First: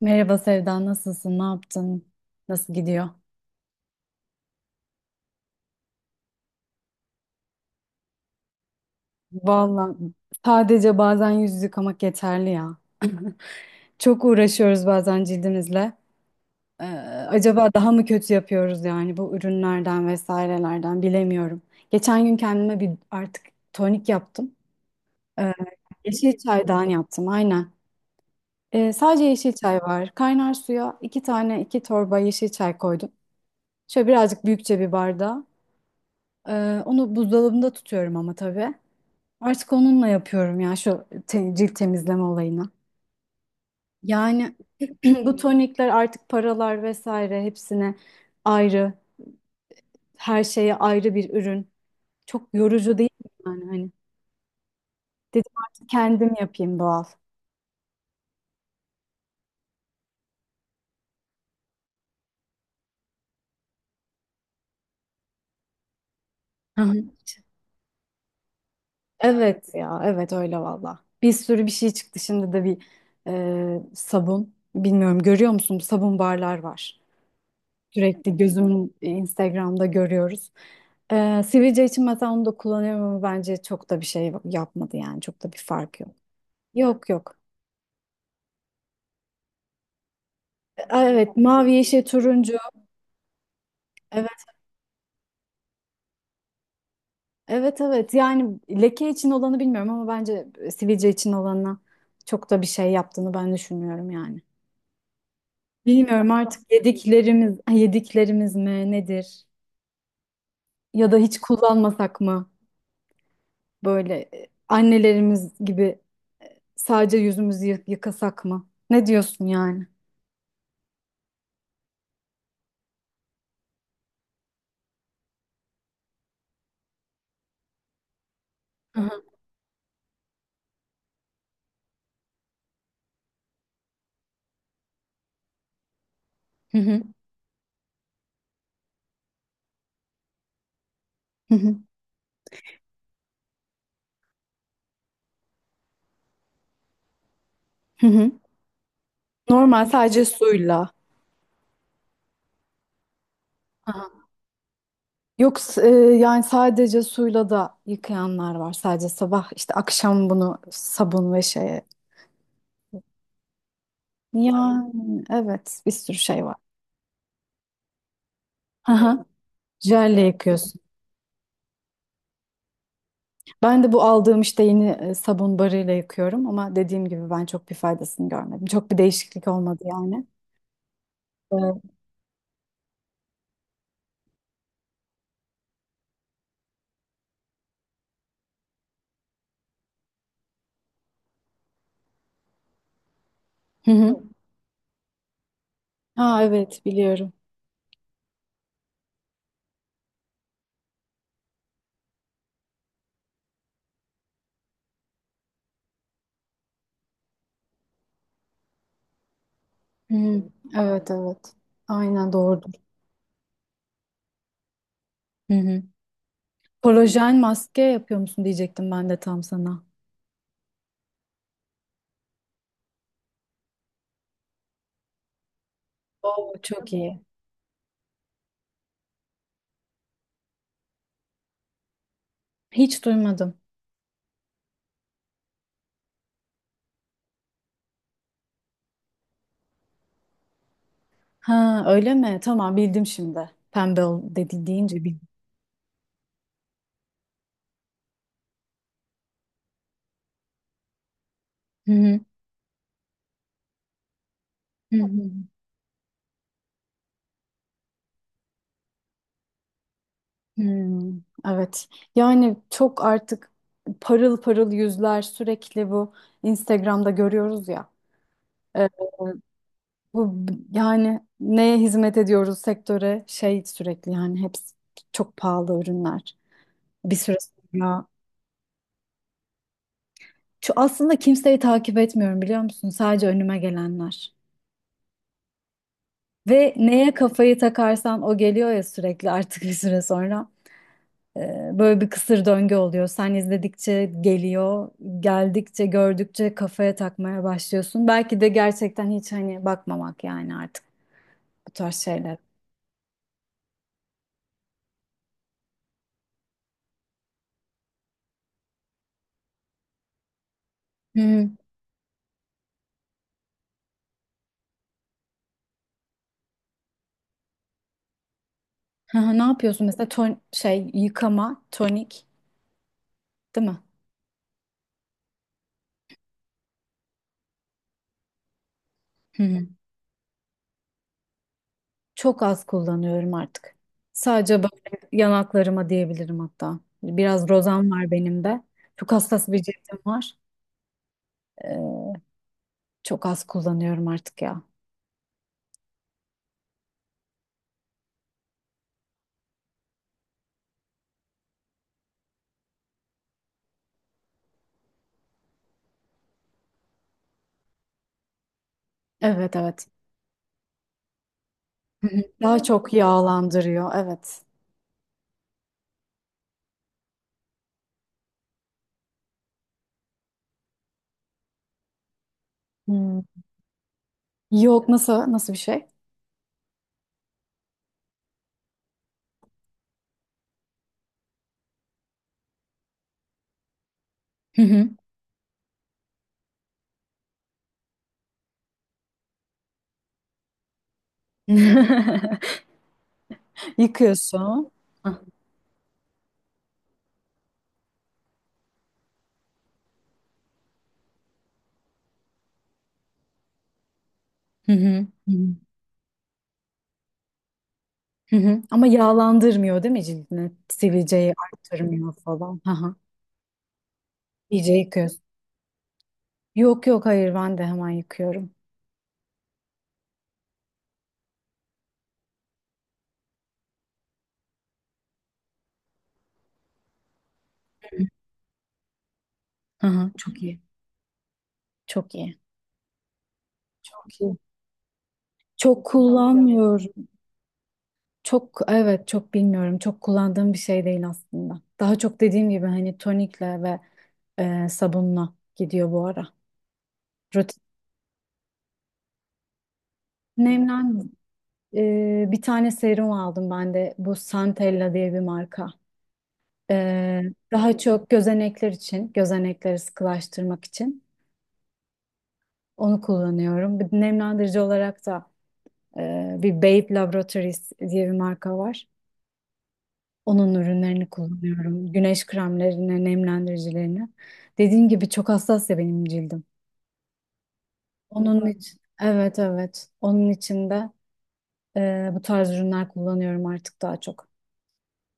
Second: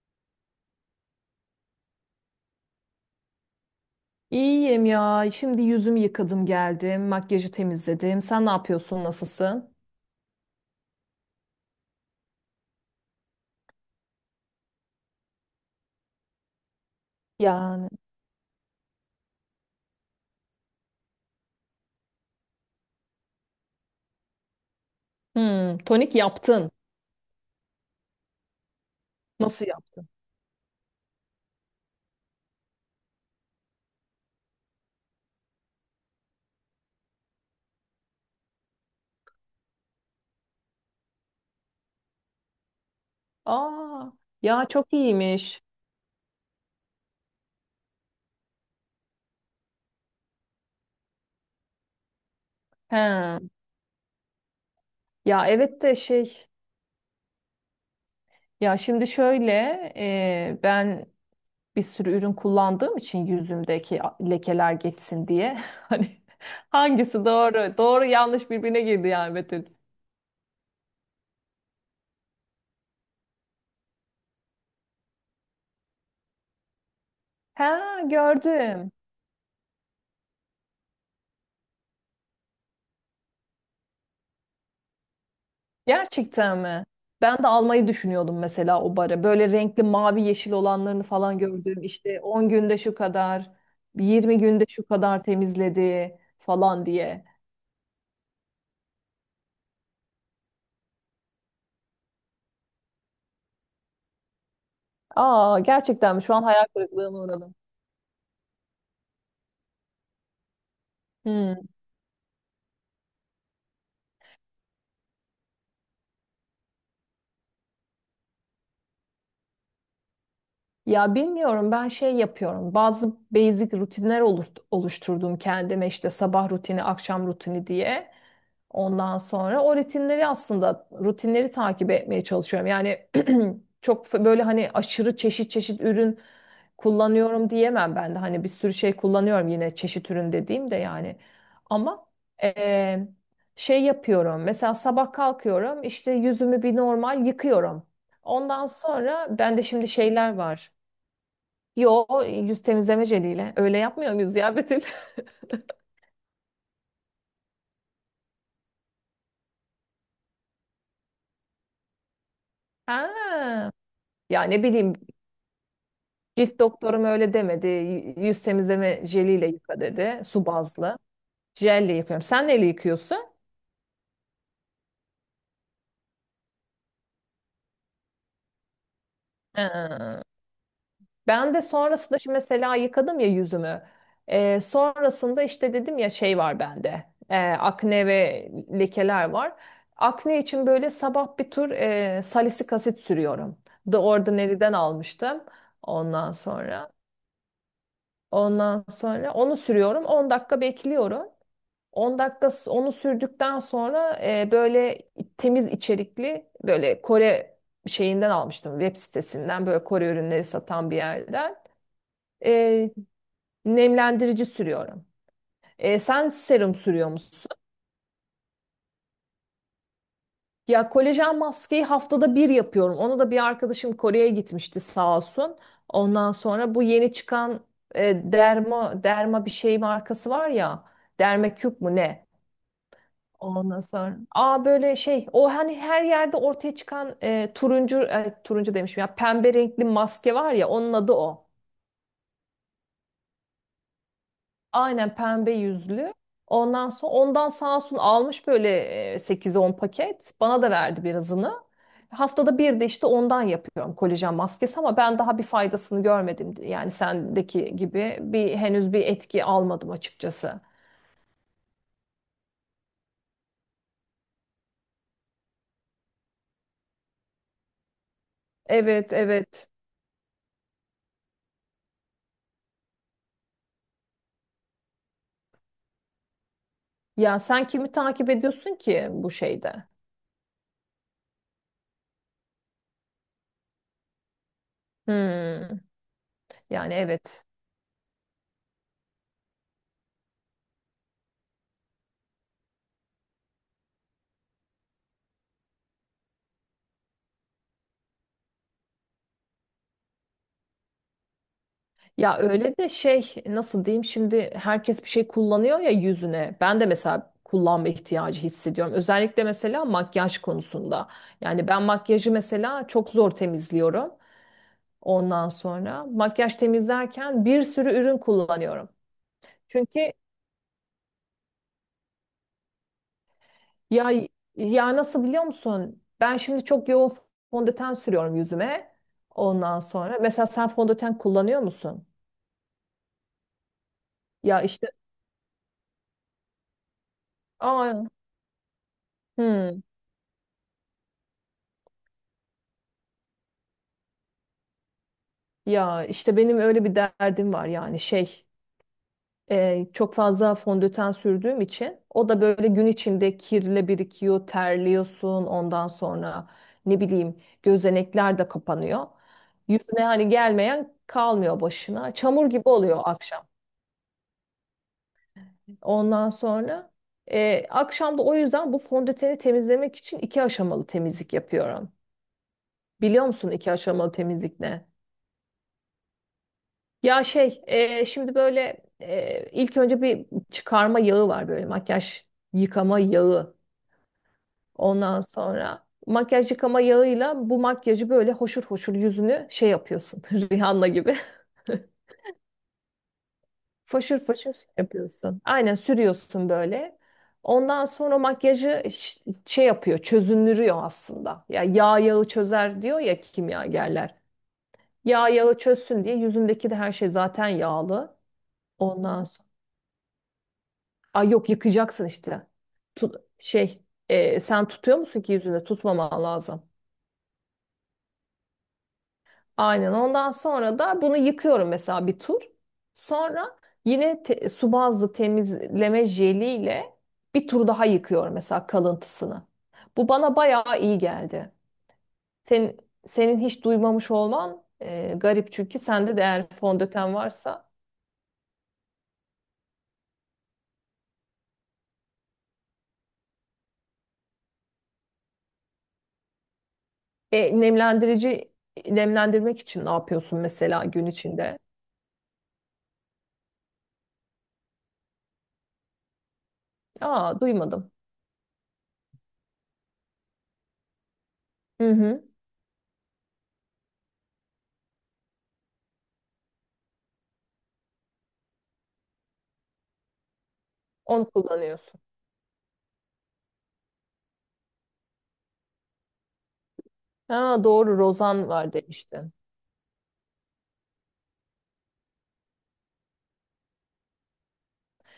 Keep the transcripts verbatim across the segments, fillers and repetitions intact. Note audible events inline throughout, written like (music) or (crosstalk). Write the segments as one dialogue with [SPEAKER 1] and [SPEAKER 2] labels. [SPEAKER 1] Merhaba Sevda, nasılsın? Ne yaptın? Nasıl gidiyor?
[SPEAKER 2] İyiyim ya. Şimdi yüzümü yıkadım geldim. Makyajı temizledim. Sen ne yapıyorsun? Nasılsın?
[SPEAKER 1] Vallahi sadece bazen yüz yıkamak yeterli ya. (laughs) Çok uğraşıyoruz bazen cildimizle. Ee, Acaba
[SPEAKER 2] Yani.
[SPEAKER 1] daha mı kötü yapıyoruz yani bu ürünlerden vesairelerden bilemiyorum. Geçen gün kendime bir artık tonik yaptım. Ee,
[SPEAKER 2] Hmm, tonik
[SPEAKER 1] Yeşil
[SPEAKER 2] yaptın.
[SPEAKER 1] çaydan yaptım aynen. Ee, sadece yeşil
[SPEAKER 2] Nasıl
[SPEAKER 1] çay
[SPEAKER 2] yaptın?
[SPEAKER 1] var. Kaynar suya iki tane iki torba yeşil çay koydum. Şöyle birazcık büyükçe bir bardağa. Ee, onu buzdolabında tutuyorum ama tabii. Artık onunla yapıyorum ya şu te- cilt temizleme olayını.
[SPEAKER 2] Aa,
[SPEAKER 1] Yani
[SPEAKER 2] ya çok
[SPEAKER 1] (clears throat) bu
[SPEAKER 2] iyiymiş.
[SPEAKER 1] tonikler artık paralar vesaire hepsine ayrı, her şeye ayrı bir ürün. Çok yorucu değil mi
[SPEAKER 2] He.
[SPEAKER 1] yani hani?
[SPEAKER 2] Ya
[SPEAKER 1] Dedim
[SPEAKER 2] evet
[SPEAKER 1] artık
[SPEAKER 2] de
[SPEAKER 1] kendim
[SPEAKER 2] şey.
[SPEAKER 1] yapayım doğal.
[SPEAKER 2] Ya şimdi şöyle e, ben bir sürü ürün kullandığım için yüzümdeki lekeler geçsin diye. (laughs) Hani
[SPEAKER 1] Hı hı.
[SPEAKER 2] hangisi doğru? Doğru yanlış birbirine girdi yani Betül.
[SPEAKER 1] Evet ya, evet öyle valla. Bir sürü bir şey çıktı şimdi de bir e, sabun. Bilmiyorum, görüyor musun sabun barlar var.
[SPEAKER 2] Ha,
[SPEAKER 1] Sürekli
[SPEAKER 2] gördüm.
[SPEAKER 1] gözümün e, Instagram'da görüyoruz. Ee, sivilce için mesela onu da kullanıyorum ama bence çok da bir şey yapmadı yani çok da bir fark yok.
[SPEAKER 2] Gerçekten mi?
[SPEAKER 1] Yok yok.
[SPEAKER 2] Ben de almayı düşünüyordum mesela o bara. Böyle renkli mavi yeşil olanlarını
[SPEAKER 1] Aa, evet
[SPEAKER 2] falan
[SPEAKER 1] mavi,
[SPEAKER 2] gördüm.
[SPEAKER 1] yeşil,
[SPEAKER 2] İşte on
[SPEAKER 1] turuncu.
[SPEAKER 2] günde şu kadar, yirmi
[SPEAKER 1] Evet,
[SPEAKER 2] günde şu kadar temizledi falan diye.
[SPEAKER 1] evet evet yani leke için olanı bilmiyorum ama bence e, sivilce için olanına çok da bir şey yaptığını ben düşünmüyorum yani.
[SPEAKER 2] Aa, gerçekten mi?
[SPEAKER 1] Bilmiyorum
[SPEAKER 2] Şu an hayal
[SPEAKER 1] artık
[SPEAKER 2] kırıklığına uğradım.
[SPEAKER 1] yediklerimiz yediklerimiz mi nedir ya da hiç
[SPEAKER 2] Hmm.
[SPEAKER 1] kullanmasak mı böyle e, annelerimiz gibi sadece yüzümüzü yı- yıkasak mı? Ne diyorsun yani?
[SPEAKER 2] Ya bilmiyorum, ben şey yapıyorum. Bazı basic rutinler olur- oluşturdum kendime, işte sabah rutini, akşam rutini diye.
[SPEAKER 1] Hı hı.
[SPEAKER 2] Ondan sonra o rutinleri aslında rutinleri takip etmeye çalışıyorum. Yani (clears throat) çok f- böyle hani aşırı çeşit çeşit ürün
[SPEAKER 1] Hı hı,
[SPEAKER 2] kullanıyorum diyemem ben de. Hani bir sürü şey kullanıyorum yine, çeşit ürün dediğim de yani.
[SPEAKER 1] hı hı,
[SPEAKER 2] Ama eee, şey yapıyorum. Mesela sabah kalkıyorum, işte yüzümü bir normal yıkıyorum.
[SPEAKER 1] hı hı.
[SPEAKER 2] Ondan sonra bende
[SPEAKER 1] Normal
[SPEAKER 2] şimdi
[SPEAKER 1] sadece
[SPEAKER 2] şeyler var.
[SPEAKER 1] suyla.
[SPEAKER 2] Yo, yüz temizleme jeliyle öyle yapmıyor
[SPEAKER 1] Aha.
[SPEAKER 2] muyuz ya Betül? (laughs)
[SPEAKER 1] Yok, s- e, yani sadece suyla da yıkayanlar var. Sadece sabah işte akşam bunu sabun ve şeye.
[SPEAKER 2] Ha. Ya ne bileyim,
[SPEAKER 1] Yani evet, bir sürü şey var.
[SPEAKER 2] cilt doktorum öyle demedi. Y- Yüz temizleme
[SPEAKER 1] Aha.
[SPEAKER 2] jeliyle yıka dedi.
[SPEAKER 1] Jelle
[SPEAKER 2] Su
[SPEAKER 1] yıkıyorsun.
[SPEAKER 2] bazlı. Jelle yıkıyorum. Sen neyle yıkıyorsun?
[SPEAKER 1] Ben de bu aldığım işte yeni e, sabun barıyla yıkıyorum ama dediğim gibi ben çok bir faydasını görmedim. Çok bir değişiklik olmadı
[SPEAKER 2] Ha.
[SPEAKER 1] yani.
[SPEAKER 2] Ben de
[SPEAKER 1] Evet.
[SPEAKER 2] sonrasında şimdi mesela yıkadım ya yüzümü. Ee, sonrasında işte dedim ya, şey var bende. Ee, akne ve lekeler var. Akne için böyle sabah bir tur e, salisilik asit sürüyorum.
[SPEAKER 1] Hı
[SPEAKER 2] The
[SPEAKER 1] hı.
[SPEAKER 2] Ordinary'den almıştım. Ondan
[SPEAKER 1] Ha evet,
[SPEAKER 2] sonra.
[SPEAKER 1] biliyorum.
[SPEAKER 2] Ondan sonra onu sürüyorum. On dakika bekliyorum. 10 dakika s- onu sürdükten sonra e, böyle temiz içerikli, böyle Kore şeyinden almıştım, web sitesinden, böyle Kore
[SPEAKER 1] Hı,
[SPEAKER 2] ürünleri satan bir
[SPEAKER 1] evet evet.
[SPEAKER 2] yerden.
[SPEAKER 1] Aynen, doğrudur.
[SPEAKER 2] E, Nemlendirici sürüyorum.
[SPEAKER 1] Hı hı.
[SPEAKER 2] E, sen serum sürüyor
[SPEAKER 1] Kolajen
[SPEAKER 2] musun?
[SPEAKER 1] maske yapıyor musun diyecektim ben de tam sana.
[SPEAKER 2] Ya kolajen maskeyi haftada bir yapıyorum. Onu da bir arkadaşım Kore'ye gitmişti, sağ olsun. Ondan
[SPEAKER 1] Oo,
[SPEAKER 2] sonra bu
[SPEAKER 1] çok
[SPEAKER 2] yeni
[SPEAKER 1] iyi.
[SPEAKER 2] çıkan e, derma derma bir şey markası var ya. Dermacube mu ne?
[SPEAKER 1] Hiç duymadım.
[SPEAKER 2] Ondan sonra. Aa, böyle şey, o hani her yerde ortaya çıkan e, turuncu, e, turuncu demişim ya, pembe renkli maske var ya, onun adı o.
[SPEAKER 1] Ha öyle mi? Tamam bildim şimdi. Pembe ol dedi deyince
[SPEAKER 2] Aynen,
[SPEAKER 1] bildim.
[SPEAKER 2] pembe yüzlü. Ondan sonra ondan sağ olsun almış böyle e, 8-10 paket. Bana da verdi birazını.
[SPEAKER 1] Hı hı.
[SPEAKER 2] Haftada bir de işte ondan yapıyorum kolajen maskesi,
[SPEAKER 1] Hı
[SPEAKER 2] ama ben
[SPEAKER 1] hı.
[SPEAKER 2] daha bir faydasını görmedim. Yani sendeki gibi bir henüz bir etki almadım açıkçası.
[SPEAKER 1] Hmm, evet. Yani çok artık parıl parıl yüzler sürekli bu Instagram'da görüyoruz ya. Ee,
[SPEAKER 2] Evet evet.
[SPEAKER 1] Bu b- yani neye hizmet ediyoruz sektöre şey sürekli yani hepsi çok pahalı ürünler. Bir süre
[SPEAKER 2] Ya sen kimi
[SPEAKER 1] sonra.
[SPEAKER 2] takip ediyorsun ki bu şeyde?
[SPEAKER 1] Şu aslında kimseyi takip etmiyorum, biliyor musun? Sadece önüme gelenler.
[SPEAKER 2] Hmm.
[SPEAKER 1] Ve
[SPEAKER 2] Yani
[SPEAKER 1] neye
[SPEAKER 2] evet.
[SPEAKER 1] kafayı takarsan o geliyor ya sürekli artık bir süre sonra. Ee, Böyle bir kısır döngü oluyor. Sen izledikçe geliyor, geldikçe, gördükçe kafaya takmaya başlıyorsun. Belki de gerçekten hiç hani bakmamak yani artık bu tarz şeyler.
[SPEAKER 2] Ya öyle de şey, nasıl diyeyim, şimdi herkes bir şey kullanıyor ya yüzüne. Ben de mesela kullanma ihtiyacı hissediyorum. Özellikle mesela makyaj konusunda.
[SPEAKER 1] Hı hı.
[SPEAKER 2] Yani ben makyajı mesela çok zor temizliyorum. Ondan sonra makyaj temizlerken bir sürü ürün kullanıyorum.
[SPEAKER 1] Hı hı, ne yapıyorsun
[SPEAKER 2] Çünkü
[SPEAKER 1] mesela? Ton şey yıkama, tonik, değil mi?
[SPEAKER 2] ya ya nasıl biliyor musun? Ben şimdi çok yoğun fondöten sürüyorum yüzüme.
[SPEAKER 1] Hı hı.
[SPEAKER 2] Ondan sonra mesela sen fondöten kullanıyor musun?
[SPEAKER 1] Çok az kullanıyorum artık. Sadece
[SPEAKER 2] Ya işte.
[SPEAKER 1] böyle yanaklarıma diyebilirim hatta. Biraz rozan
[SPEAKER 2] Aa,
[SPEAKER 1] var benim de. Çok hassas bir
[SPEAKER 2] hmm.
[SPEAKER 1] cildim var. Ee, Çok az kullanıyorum artık ya.
[SPEAKER 2] Ya işte benim öyle bir derdim var yani şey, e, çok fazla fondöten sürdüğüm için o da böyle gün içinde kirle birikiyor, terliyorsun, ondan sonra ne bileyim, gözenekler de kapanıyor.
[SPEAKER 1] Evet evet.
[SPEAKER 2] Yüzüne hani gelmeyen kalmıyor,
[SPEAKER 1] Hı
[SPEAKER 2] başına
[SPEAKER 1] hı.
[SPEAKER 2] çamur
[SPEAKER 1] Daha
[SPEAKER 2] gibi
[SPEAKER 1] çok
[SPEAKER 2] oluyor akşam.
[SPEAKER 1] yağlandırıyor. Evet.
[SPEAKER 2] Ondan sonra e, akşam da o yüzden bu fondöteni temizlemek için iki aşamalı temizlik yapıyorum.
[SPEAKER 1] Hmm.
[SPEAKER 2] Biliyor musun iki aşamalı temizlik ne?
[SPEAKER 1] Yok, nasıl nasıl bir şey?
[SPEAKER 2] Ya şey, e, şimdi böyle e, ilk önce bir çıkarma yağı var, böyle makyaj yıkama yağı.
[SPEAKER 1] Hı hı.
[SPEAKER 2] Ondan sonra makyaj yıkama yağıyla bu makyajı böyle hoşur hoşur yüzünü şey yapıyorsun. (laughs) Rihanna gibi.
[SPEAKER 1] (laughs)
[SPEAKER 2] (laughs) Foşur foşur
[SPEAKER 1] Yıkıyorsun. Hı
[SPEAKER 2] yapıyorsun. Aynen sürüyorsun böyle. Ondan sonra makyajı ş- şey yapıyor, çözünürüyor aslında. Ya yağ yağı çözer diyor ya kimyagerler.
[SPEAKER 1] hı.
[SPEAKER 2] Yağ
[SPEAKER 1] Hı hı.
[SPEAKER 2] yağı çözsün diye, yüzündeki de her şey zaten yağlı.
[SPEAKER 1] Hı hı. Ama
[SPEAKER 2] Ondan
[SPEAKER 1] yağlandırmıyor değil mi cildini?
[SPEAKER 2] Ay
[SPEAKER 1] Sivilceyi
[SPEAKER 2] yok, yıkayacaksın
[SPEAKER 1] arttırmıyor
[SPEAKER 2] işte.
[SPEAKER 1] falan. Hı hı.
[SPEAKER 2] Tut, şey, e, sen
[SPEAKER 1] İyice
[SPEAKER 2] tutuyor musun
[SPEAKER 1] yıkıyorsun.
[SPEAKER 2] ki? Yüzünde tutmaman lazım.
[SPEAKER 1] Yok yok, hayır ben de hemen yıkıyorum.
[SPEAKER 2] Aynen, ondan sonra da bunu yıkıyorum mesela bir tur. Sonra yine te- su bazlı temizleme jeliyle bir tur daha yıkıyorum mesela, kalıntısını.
[SPEAKER 1] Hı
[SPEAKER 2] Bu
[SPEAKER 1] hı.
[SPEAKER 2] bana
[SPEAKER 1] Çok iyi.
[SPEAKER 2] bayağı iyi geldi.
[SPEAKER 1] Çok iyi.
[SPEAKER 2] Senin, senin hiç duymamış
[SPEAKER 1] Çok iyi.
[SPEAKER 2] olman e, garip çünkü
[SPEAKER 1] Çok
[SPEAKER 2] sende de eğer
[SPEAKER 1] kullanmıyorum.
[SPEAKER 2] fondöten varsa.
[SPEAKER 1] Çok evet, çok bilmiyorum. Çok kullandığım bir şey değil aslında. Daha çok dediğim gibi hani tonikle ve e, sabunla gidiyor bu ara. Rutin
[SPEAKER 2] E, nemlendirici Nemlendirmek için ne yapıyorsun mesela gün
[SPEAKER 1] nemlen
[SPEAKER 2] içinde?
[SPEAKER 1] e, Bir tane serum aldım ben de. Bu Santella diye bir marka. E,
[SPEAKER 2] Aa,
[SPEAKER 1] Daha
[SPEAKER 2] duymadım.
[SPEAKER 1] çok gözenekler için, gözenekleri sıkılaştırmak için
[SPEAKER 2] Hı hı.
[SPEAKER 1] onu kullanıyorum. Bir nemlendirici olarak da e, bir Babe Laboratories diye bir marka var. Onun ürünlerini
[SPEAKER 2] Onu
[SPEAKER 1] kullanıyorum.
[SPEAKER 2] kullanıyorsun.
[SPEAKER 1] Güneş kremlerini, nemlendiricilerini. Dediğim gibi çok hassas ya benim cildim.
[SPEAKER 2] Ha, doğru,
[SPEAKER 1] Onun
[SPEAKER 2] rozan var
[SPEAKER 1] için,
[SPEAKER 2] demiştin.
[SPEAKER 1] evet evet. Onun için de e, bu tarz ürünler kullanıyorum artık daha çok.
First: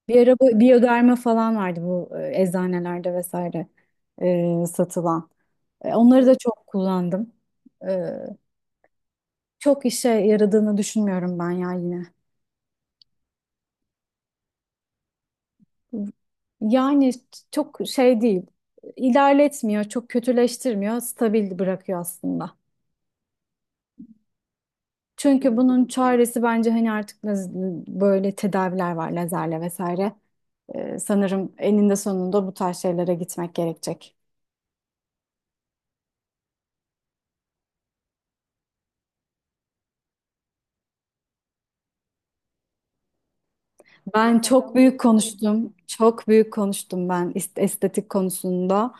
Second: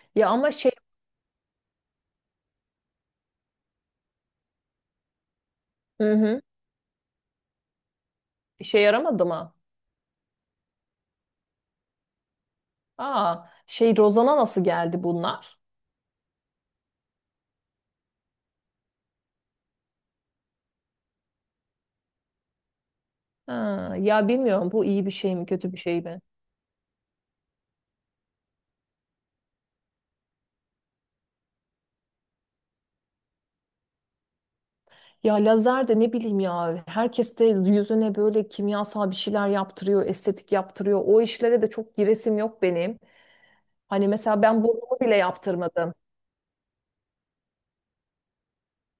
[SPEAKER 1] Bir
[SPEAKER 2] Ya
[SPEAKER 1] ara
[SPEAKER 2] ama
[SPEAKER 1] bu
[SPEAKER 2] şey,
[SPEAKER 1] biyoderma falan vardı bu e, eczanelerde vesaire e, satılan. E,
[SPEAKER 2] hı
[SPEAKER 1] onları da
[SPEAKER 2] hı.
[SPEAKER 1] çok kullandım. E,
[SPEAKER 2] işe yaramadı mı?
[SPEAKER 1] Çok işe yaradığını düşünmüyorum ben ya yine.
[SPEAKER 2] Aa, şey, rozana nasıl geldi bunlar?
[SPEAKER 1] Yani çok şey değil. İlerletmiyor, çok kötüleştirmiyor, stabil bırakıyor aslında.
[SPEAKER 2] Ha, ya bilmiyorum, bu iyi bir şey mi
[SPEAKER 1] Çünkü
[SPEAKER 2] kötü bir
[SPEAKER 1] bunun
[SPEAKER 2] şey mi?
[SPEAKER 1] çaresi bence hani artık laz- böyle tedaviler var lazerle vesaire. Ee, sanırım eninde sonunda bu tarz şeylere gitmek gerekecek.
[SPEAKER 2] Ya lazer de ne bileyim, ya herkes de yüzüne böyle kimyasal bir şeyler yaptırıyor, estetik yaptırıyor. O işlere de çok giresim yok benim. Hani
[SPEAKER 1] Ben
[SPEAKER 2] mesela ben
[SPEAKER 1] çok
[SPEAKER 2] burnumu
[SPEAKER 1] büyük
[SPEAKER 2] bile
[SPEAKER 1] konuştum.
[SPEAKER 2] yaptırmadım.
[SPEAKER 1] Çok büyük konuştum ben ist- estetik konusunda.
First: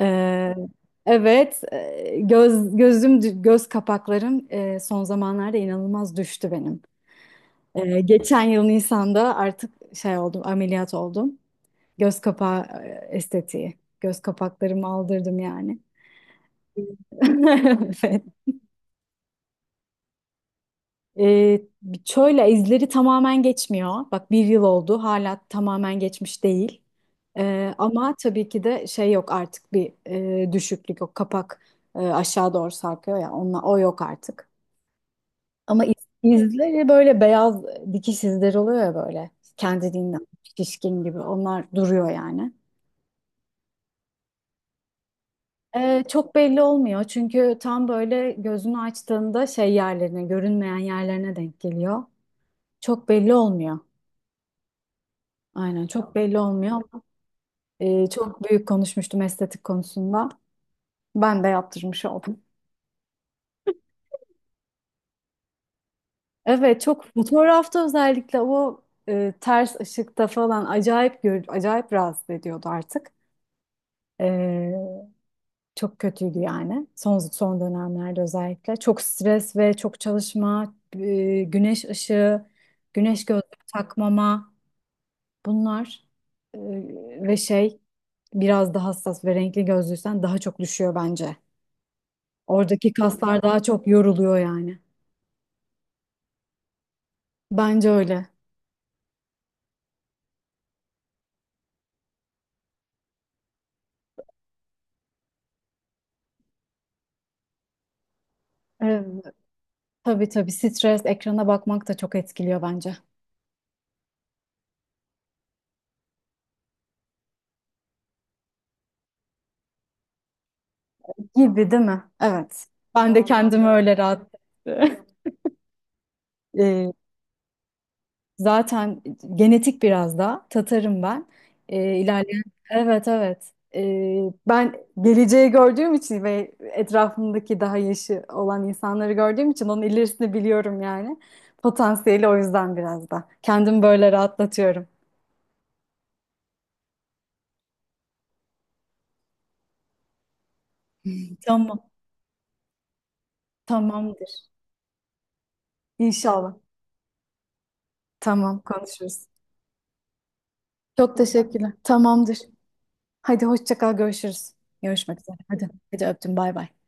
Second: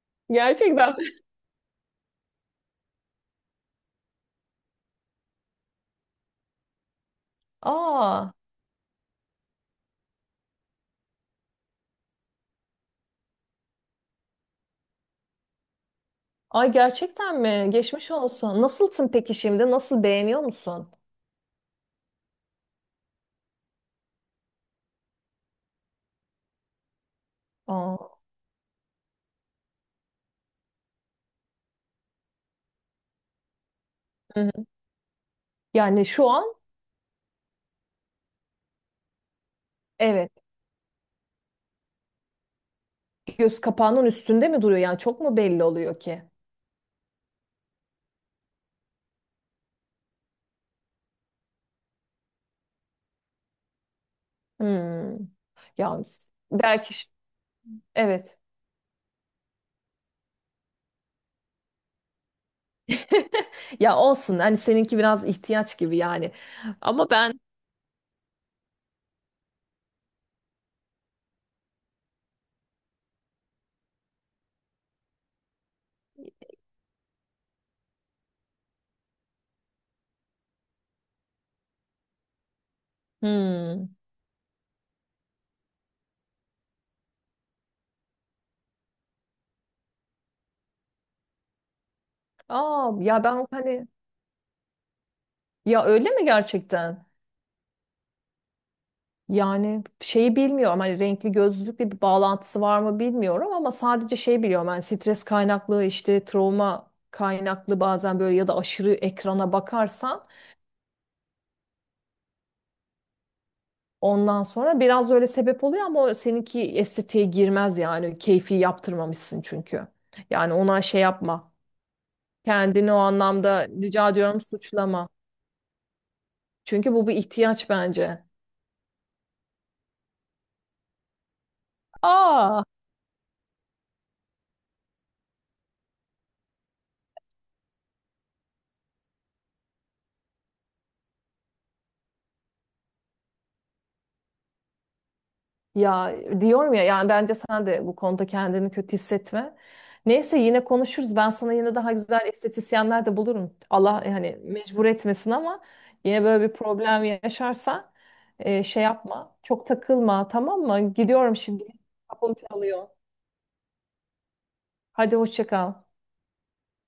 [SPEAKER 1] Ee,
[SPEAKER 2] Gerçekten mi?
[SPEAKER 1] evet, e, göz gözüm göz kapaklarım e, son zamanlarda inanılmaz düştü benim. Ee,
[SPEAKER 2] Aa,
[SPEAKER 1] geçen yıl Nisan'da artık şey oldum, ameliyat oldum. Göz kapağı e, estetiği. Göz kapaklarımı aldırdım yani.
[SPEAKER 2] ay gerçekten mi?
[SPEAKER 1] (laughs)
[SPEAKER 2] Geçmiş
[SPEAKER 1] Evet.
[SPEAKER 2] olsun. Nasılsın peki şimdi? Nasıl, beğeniyor musun?
[SPEAKER 1] Ee, Şöyle izleri tamamen geçmiyor. Bak bir yıl oldu hala tamamen geçmiş değil. Ee, ama
[SPEAKER 2] Aa,
[SPEAKER 1] tabii ki de şey yok artık bir e, düşüklük yok. Kapak e, aşağı doğru sarkıyor ya onunla, o yok
[SPEAKER 2] hı
[SPEAKER 1] artık.
[SPEAKER 2] hı.
[SPEAKER 1] Ama iz-
[SPEAKER 2] Yani şu an,
[SPEAKER 1] izleri böyle beyaz dikiş izleri oluyor ya böyle kendiliğinden
[SPEAKER 2] evet,
[SPEAKER 1] şişkin gibi onlar duruyor yani.
[SPEAKER 2] göz kapağının üstünde mi duruyor? Yani çok mu belli oluyor
[SPEAKER 1] Ee,
[SPEAKER 2] ki?
[SPEAKER 1] çok belli olmuyor çünkü tam böyle gözünü açtığında şey yerlerine görünmeyen yerlerine denk geliyor. Çok belli olmuyor.
[SPEAKER 2] Hmm.
[SPEAKER 1] Aynen
[SPEAKER 2] Ya
[SPEAKER 1] çok belli olmuyor
[SPEAKER 2] belki
[SPEAKER 1] ama
[SPEAKER 2] işte-
[SPEAKER 1] e,
[SPEAKER 2] evet.
[SPEAKER 1] çok büyük konuşmuştum estetik konusunda. Ben de yaptırmış oldum.
[SPEAKER 2] (laughs) Ya olsun, hani seninki biraz ihtiyaç gibi yani.
[SPEAKER 1] Evet, çok
[SPEAKER 2] Ama ben.
[SPEAKER 1] fotoğrafta özellikle o e, ters ışıkta falan acayip gör, acayip rahatsız ediyordu artık. E, Çok kötüydü yani son son dönemlerde özellikle. Çok stres ve çok çalışma, e, güneş ışığı, güneş gözlüğü
[SPEAKER 2] Hmm.
[SPEAKER 1] takmama, bunlar. E, Ve şey, biraz daha hassas ve renkli gözlüysen daha çok düşüyor bence.
[SPEAKER 2] Aa,
[SPEAKER 1] Oradaki
[SPEAKER 2] ya ben
[SPEAKER 1] kaslar daha çok
[SPEAKER 2] hani,
[SPEAKER 1] yoruluyor yani.
[SPEAKER 2] ya öyle mi gerçekten?
[SPEAKER 1] Bence öyle.
[SPEAKER 2] Yani şeyi bilmiyorum, hani renkli gözlülükle bir bağlantısı var mı bilmiyorum, ama sadece şey biliyorum, hani stres kaynaklı, işte travma kaynaklı bazen böyle, ya da aşırı
[SPEAKER 1] Evet.
[SPEAKER 2] ekrana bakarsan
[SPEAKER 1] Tabii tabii, stres, ekrana bakmak da çok etkiliyor bence.
[SPEAKER 2] ondan sonra biraz öyle sebep oluyor, ama o seninki estetiğe girmez yani, keyfi yaptırmamışsın çünkü. Yani ona şey yapma.
[SPEAKER 1] Gibi değil mi? Evet.
[SPEAKER 2] Kendini o
[SPEAKER 1] Ben de
[SPEAKER 2] anlamda
[SPEAKER 1] kendimi öyle
[SPEAKER 2] rica
[SPEAKER 1] rahat.
[SPEAKER 2] ediyorum suçlama.
[SPEAKER 1] (laughs) Ee,
[SPEAKER 2] Çünkü bu bir ihtiyaç bence.
[SPEAKER 1] Zaten genetik biraz da. Tatarım ben. Ee, ilerleyen.
[SPEAKER 2] Aa,
[SPEAKER 1] Evet evet. Ee, ben geleceği gördüğüm için ve etrafımdaki daha yaşı olan insanları gördüğüm için onun ilerisini biliyorum yani. Potansiyeli o yüzden biraz da. Kendimi böyle rahatlatıyorum.
[SPEAKER 2] ya diyorum ya yani, bence sen de bu konuda kendini kötü hissetme. Neyse, yine konuşuruz. Ben sana yine
[SPEAKER 1] Tamam.
[SPEAKER 2] daha güzel estetisyenler de bulurum. Allah yani
[SPEAKER 1] Tamamdır.
[SPEAKER 2] mecbur etmesin ama yine böyle bir
[SPEAKER 1] İnşallah.
[SPEAKER 2] problem yaşarsan
[SPEAKER 1] Tamam,
[SPEAKER 2] e, şey
[SPEAKER 1] konuşuruz.
[SPEAKER 2] yapma. Çok takılma, tamam mı?
[SPEAKER 1] Çok
[SPEAKER 2] Gidiyorum şimdi.
[SPEAKER 1] teşekkürler.
[SPEAKER 2] Kapım
[SPEAKER 1] Tamamdır.
[SPEAKER 2] çalıyor.
[SPEAKER 1] Hadi hoşça kal, görüşürüz.
[SPEAKER 2] Hadi
[SPEAKER 1] Görüşmek üzere.
[SPEAKER 2] hoşça
[SPEAKER 1] Hadi.
[SPEAKER 2] kal.
[SPEAKER 1] Hadi öptüm. Bay bay.